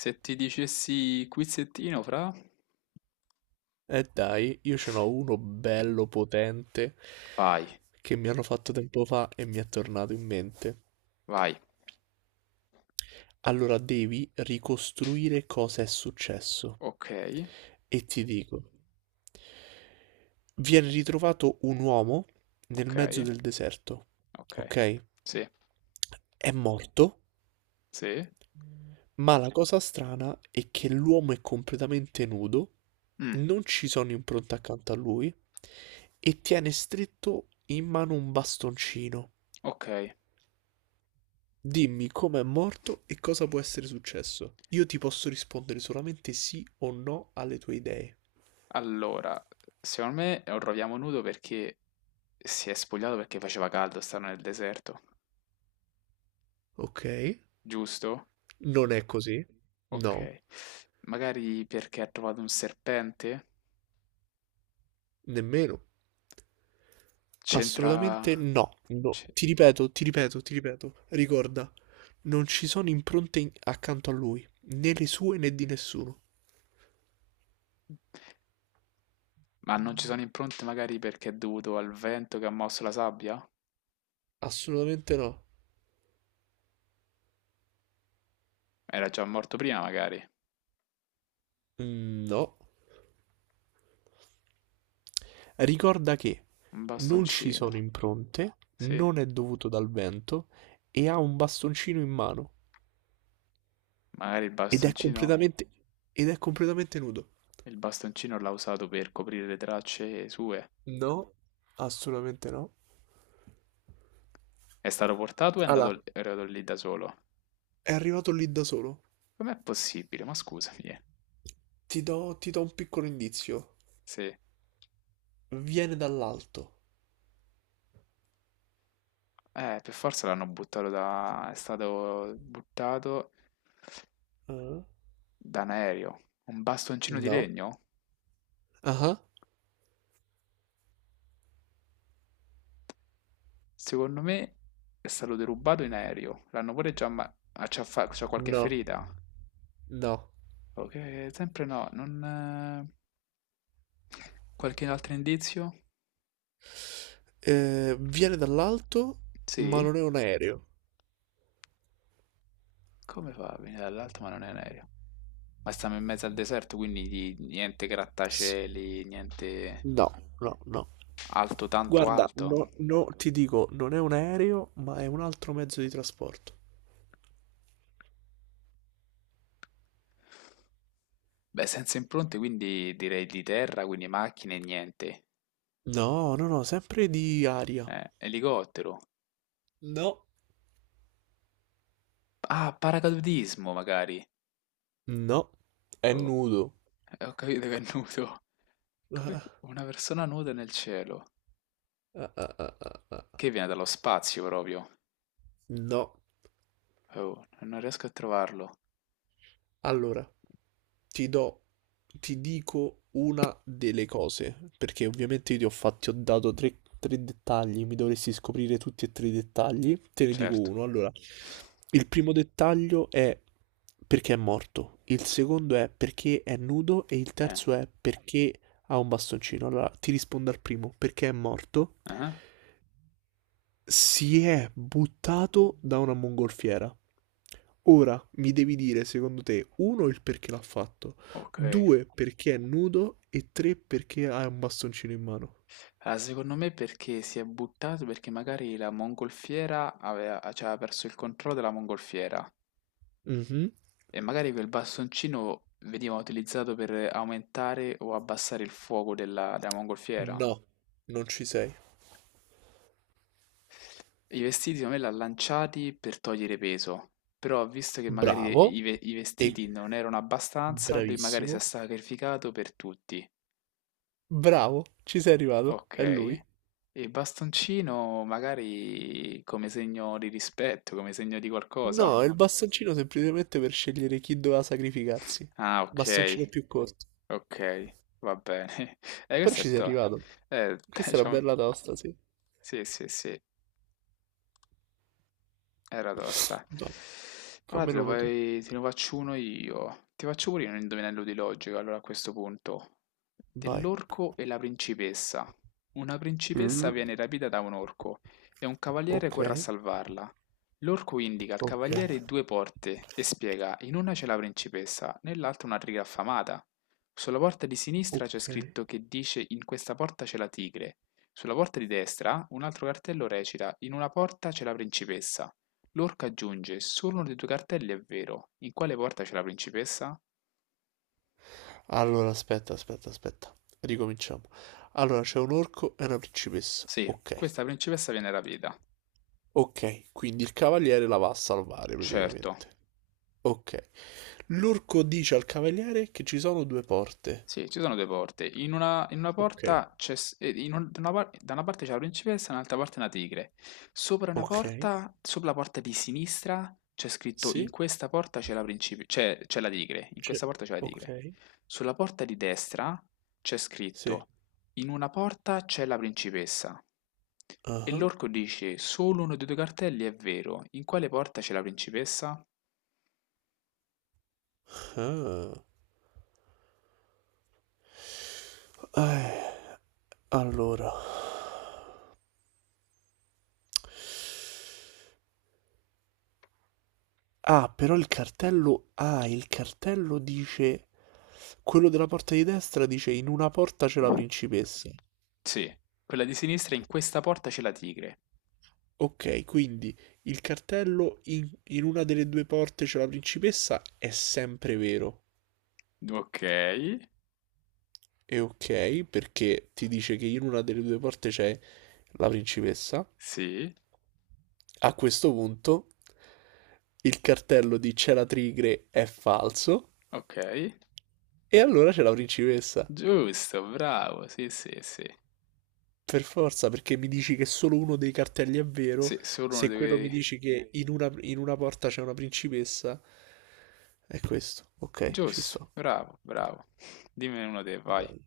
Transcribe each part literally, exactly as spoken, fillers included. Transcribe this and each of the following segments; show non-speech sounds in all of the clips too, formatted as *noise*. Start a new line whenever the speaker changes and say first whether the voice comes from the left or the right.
left: Se ti dicessi quizzettino, fra?
right: E dai, io ce n'ho uno bello potente
left: Vai,
right: che mi hanno fatto tempo fa e mi è tornato in mente.
left: vai.
right: Allora devi ricostruire cosa è successo.
left: Ok,
right: E ti dico, viene ritrovato un uomo nel mezzo
left: ok,
right: del deserto,
left: ok.
right: ok?
left: Sì,
right: È morto,
left: sì.
right: ma la cosa strana è che l'uomo è completamente nudo,
left: Mm,
right: non ci sono impronte accanto a lui e tiene stretto in mano un bastoncino.
left: ok.
right: Dimmi com'è morto e cosa può essere successo. Io ti posso rispondere solamente sì o no alle tue idee.
left: Allora, secondo me lo troviamo nudo perché si è spogliato perché faceva caldo, stanno nel deserto.
right: Ok?
left: Giusto?
right: Non è così? No,
left: Ok. Magari perché ha trovato un serpente?
right: nemmeno.
left: C'entra...
right: Assolutamente no. No.
left: c-
right: Ti ripeto, ti ripeto, ti ripeto. Ricorda, non ci sono impronte in- accanto a lui, né le sue né di nessuno.
left: Ma non ci sono impronte magari perché è dovuto al vento che ha mosso la sabbia?
right: Assolutamente no.
left: Era già morto prima magari.
right: Mm, no. Ricorda che
left: Un
right: non ci
left: bastoncino.
right: sono impronte,
left: Sì.
right: non è dovuto dal vento e ha un bastoncino in mano.
left: Magari il
right: Ed è
left: bastoncino,
right: completamente, ed è completamente nudo.
left: il bastoncino l'ha usato per coprire le tracce sue.
right: No, assolutamente no.
left: È stato portato e è
right: Allora,
left: andato, è andato lì da solo.
right: è arrivato lì da solo.
left: Com'è possibile? Ma scusami, eh.
right: Ti do, ti do un piccolo indizio.
left: Se...
right: Viene dall'alto.
left: Eh, per forza l'hanno buttato da... è stato buttato
right: Ah?
left: da un aereo. Un bastoncino di
right: No.
left: legno?
right: Ah?
left: Secondo me è stato derubato in aereo. L'hanno pure già... Ma... ah, c'ha fa- c'ha qualche
right: No.
left: ferita?
right: No.
left: Ok, sempre no. Non... eh, qualche altro indizio?
right: Eh, viene dall'alto, ma
left: Sì?
right: non è un aereo.
left: Come fa a venire dall'alto ma non è un aereo? Ma stiamo in mezzo al deserto, quindi di- niente
right: Sì.
left: grattacieli, niente
right: No, no, no.
left: alto tanto
right: Guarda,
left: alto.
right: no, no, ti dico, non è un aereo, ma è un altro mezzo di trasporto.
left: Beh, senza impronte, quindi direi di terra, quindi macchine, niente.
right: No, no, no, sempre di aria.
left: Eh, elicottero.
right: No,
left: Ah, paracadutismo magari.
right: no, è
left: Oh,
right: nudo.
left: eh, ho capito che è nudo. Que-
right: Ah,
left: una persona nuda nel cielo.
right: ah, ah, ah, ah, ah.
left: Che viene dallo spazio proprio.
right: No,
left: Oh, non riesco a trovarlo.
right: allora ti do, ti dico una delle cose, perché ovviamente io ti ho fatti, ho dato tre, tre dettagli, mi dovresti scoprire tutti e tre i dettagli, te ne dico
left: Certo.
right: uno. Allora, il primo dettaglio è perché è morto, il secondo è perché è nudo e il
left: Eh,
right: terzo è perché ha un bastoncino. Allora, ti rispondo al primo, perché è morto.
left: ah,
right: Si è buttato da una mongolfiera. Ora mi devi dire, secondo te, uno, il perché l'ha fatto,
left: ok.
right: due, perché è nudo e tre, perché ha un bastoncino in mano.
left: Ah, secondo me perché si è buttato perché magari la mongolfiera aveva, cioè, aveva perso il controllo della mongolfiera
right: Mhm.
left: e magari quel bastoncino veniva utilizzato per aumentare o abbassare il fuoco della, della mongolfiera.
right: No, non ci sei.
left: I vestiti secondo me l'ha lanciati per togliere peso, però visto che magari
right: Bravo.
left: i, ve- i
right: E
left: vestiti non erano abbastanza, lui magari si è
right: bravissimo.
left: sacrificato per tutti.
right: Bravo, ci sei arrivato.
left: Ok.
right: È lui.
left: E il bastoncino magari come segno di rispetto, come segno di qualcosa.
right: No, è il bastoncino semplicemente per scegliere chi doveva sacrificarsi.
left: Ah, ok,
right: Bastoncino più corto.
left: ok, va bene. *laughs* Eh,
right: Però
left: questo
right: ci
left: è
right: sei
left: to-
right: arrivato.
left: eh, *laughs*
right: Questa è una
left: diciamo,
right: bella tosta, sì.
left: sì, sì, sì. Era tosta. Allora te
right: Fammene
left: lo,
right: uno tu.
left: vai- te ne faccio uno io. Ti faccio pure io un indovinello di logica, allora a questo punto.
right: Vai.
left: Dell'orco e la principessa. Una principessa
right: Mm,
left: viene rapita da un orco e un cavaliere
right: ok,
left: corre a salvarla. L'orco indica al
right: ok,
left: cavaliere due porte e spiega, in una c'è la principessa, nell'altra una tigre affamata. Sulla porta di sinistra c'è
right: ok.
left: scritto che dice in questa porta c'è la tigre. Sulla porta di destra un altro cartello recita, in una porta c'è la principessa. Lorca aggiunge: "Solo uno dei tuoi cartelli è vero. In quale porta c'è la principessa?"
right: Allora, aspetta, aspetta, aspetta. Ricominciamo. Allora, c'è un orco e una principessa.
left: Sì,
right: Ok,
left: questa principessa viene rapita.
right: ok. Quindi il cavaliere la va a salvare
left: Certo.
right: praticamente. Ok. L'orco dice al cavaliere che ci sono due porte.
left: Sì, ci sono due porte. In una, in una
right: Ok,
left: porta c'è, s- eh, in un- da una, par- da una parte c'è la principessa, dall'altra parte una tigre. Sopra una
right: ok.
left: porta, sopra la porta di sinistra, c'è scritto in
right: Sì,
left: questa porta c'è la principe- c'è, c'è la tigre, in
right: c'è.
left: questa porta c'è la tigre.
right: Ok,
left: Sulla porta di destra c'è
right: sì.
left: scritto in una porta c'è la principessa. E
right: Ah,
left: l'orco dice, solo uno dei due cartelli è vero, in quale porta c'è la principessa?
right: ah. Eh, allora, Ah, però il cartello, ah, il cartello dice, quello della porta di destra dice in una porta c'è la principessa.
left: Sì, quella di sinistra, in questa porta c'è la tigre.
right: Ok, quindi il cartello in, in una delle due porte c'è la principessa è sempre vero.
left: Ok,
right: E ok, perché ti dice che in una delle due porte c'è la principessa.
left: sì,
right: A questo punto il cartello di c'è la tigre è falso
left: ok,
right: e allora c'è la principessa.
left: giusto, bravo, sì, sì, sì,
right: Per forza, perché mi dici che solo uno dei cartelli è vero,
left: sì, solo uno
right: se quello mi
left: deve...
right: dici che in una, in una porta c'è una principessa, è questo. Ok, ci
left: Giusto,
right: sto.
left: bravo, bravo, dimmi uno dei, vai,
right: Dai.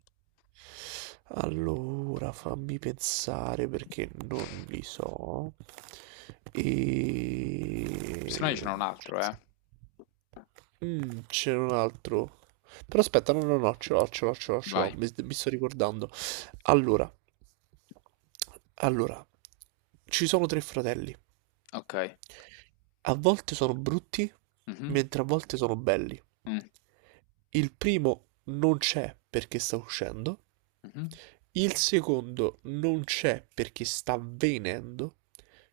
right: Allora, fammi pensare perché non li so.
left: se no io ce
right: E...
left: n'ho un altro, eh,
right: mm, c'era un altro. Però aspetta, no, no, no, ce l'ho, ce l'ho, ce l'ho, ce l'ho.
left: vai,
right: Mi, mi sto ricordando. Allora, allora, ci sono tre fratelli.
left: ok.
right: A volte sono brutti,
left: Mhm,
right: mentre a volte sono belli.
left: mm,
right: Il primo non c'è perché sta uscendo.
left: mhm.
right: Il secondo non c'è perché sta venendo.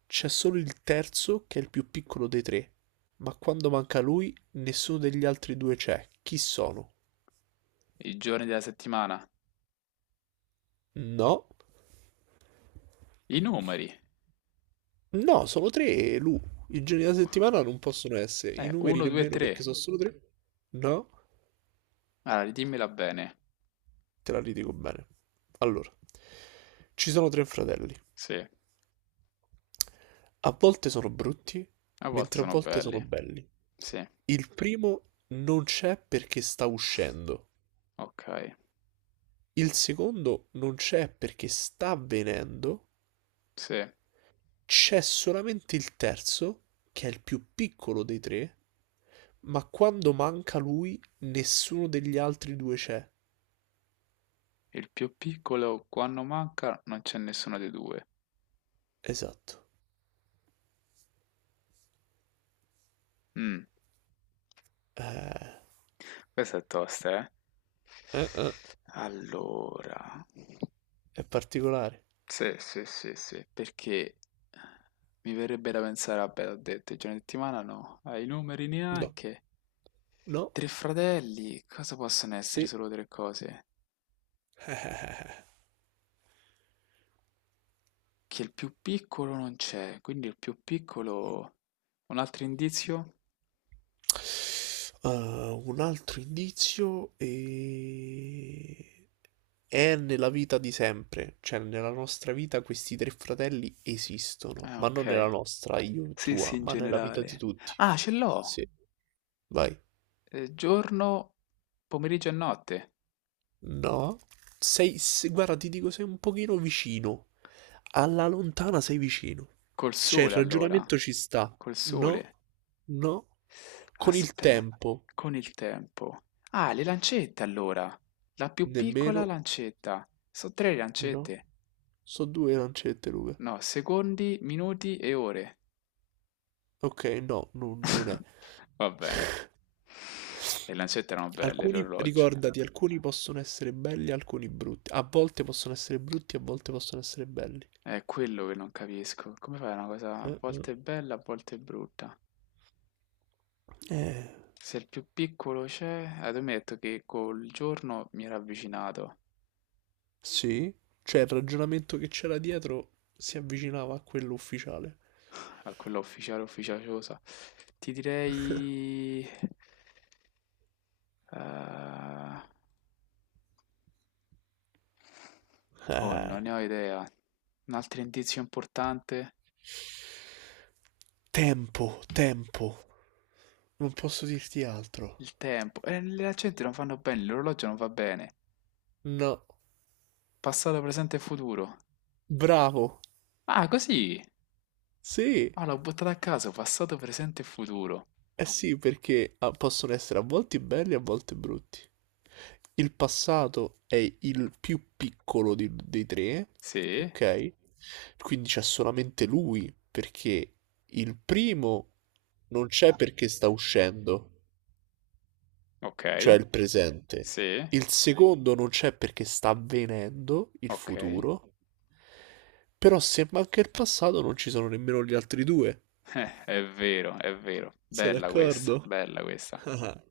right: C'è solo il terzo che è il più piccolo dei tre. Ma quando manca lui, nessuno degli altri due c'è. Chi sono?
left: I giorni della settimana,
right: No,
left: i numeri,
right: no, sono tre e Lu. I giorni della settimana non possono essere, i
left: eh,
right: numeri
left: uno, due,
right: nemmeno perché
left: tre,
right: sono solo tre. No,
left: allora dimmela bene,
right: te la ridico bene. Allora, ci sono tre fratelli.
left: sì,
right: A volte sono brutti,
left: a volte
right: mentre a
left: sono
right: volte sono
left: belli,
right: belli.
left: sì,
right: Il primo non c'è perché sta uscendo.
left: ok,
right: Il secondo non c'è perché sta avvenendo.
left: sì,
right: C'è solamente il terzo, che è il più piccolo dei tre, ma quando manca lui, nessuno degli altri due c'è.
left: il più piccolo quando manca non c'è nessuno dei due.
right: Esatto.
left: Mm.
right: Eh,
left: Questa è tosta, eh.
right: eh, eh,
left: Allora,
right: è particolare.
left: sì, sì, sì, sì, perché mi verrebbe da pensare, vabbè, ho detto, i giorni di settimana no, ai numeri
right: No,
left: neanche.
right: no,
left: Tre fratelli, cosa possono essere
right: sì.
left: solo tre cose?
right: *laughs* Eh,
left: Che il più piccolo non c'è, quindi il più piccolo... Un altro indizio?
right: uh, un altro indizio e... è nella vita di sempre, cioè nella nostra vita questi tre fratelli esistono,
left: Ah,
right: ma non nella
left: ok.
right: nostra, io e
left: Sì, sì,
right: tua,
left: in
right: ma nella vita di
left: generale.
right: tutti.
left: Ah, ce l'ho!
right: Sì, vai.
left: Eh, giorno, pomeriggio e notte.
right: No, sei, se- guarda, ti dico, sei un pochino vicino. Alla lontana sei vicino.
left: Col
right: Cioè, il
left: sole, allora.
right: ragionamento ci sta.
left: Col
right: No,
left: sole.
right: no. Con il
left: Aspe,
right: tempo,
left: con il tempo. Ah, le lancette allora. La più
right: nemmeno,
left: piccola lancetta. Sono tre
right: no.
left: lancette.
right: So due lancette, Luca.
left: No, secondi, minuti e ore.
right: Ok, no, non, non è.
left: Va bene. Le lancette erano belle,
right: Alcuni,
left: l'orologio.
right: ricordati, alcuni possono essere belli, alcuni brutti. A volte possono essere brutti, a volte possono essere belli.
left: È quello che non capisco. Come fai una cosa a
right: Eh,
left: volte bella, a volte brutta?
right: eh.
left: Se il più piccolo c'è, eh, tu mi hai detto che col giorno mi era avvicinato
right: Sì, cioè il ragionamento che c'era dietro si avvicinava a quello ufficiale.
left: a quella ufficiale ufficiosa. Ti direi... eh, oh,
right: Eh.
left: non ne ho idea. Un altro indizio importante?
right: Tempo, tempo. Non posso dirti altro.
left: Il tempo. E le accenti non fanno bene, l'orologio non va bene.
right: No.
left: Passato, presente e futuro.
right: Bravo.
left: Ah, così!
right: Sì.
left: Ah, l'ho buttata a caso, passato, presente e futuro.
right: Eh sì, perché ah, possono essere a volte belli e a volte brutti. Il passato è il più piccolo di- dei tre,
left: Sì,
right: ok? Quindi c'è solamente lui, perché il primo non c'è perché sta uscendo. Cioè
left: ok,
right: il presente.
left: sì,
right: Il secondo non c'è perché sta avvenendo, il
left: ok. *laughs*
right: futuro. Però se manca il passato non ci sono nemmeno gli altri due.
left: Eh, è vero, è vero.
right: Sei
left: Bella
right: d'accordo?
left: questa, bella questa.
right: *laughs*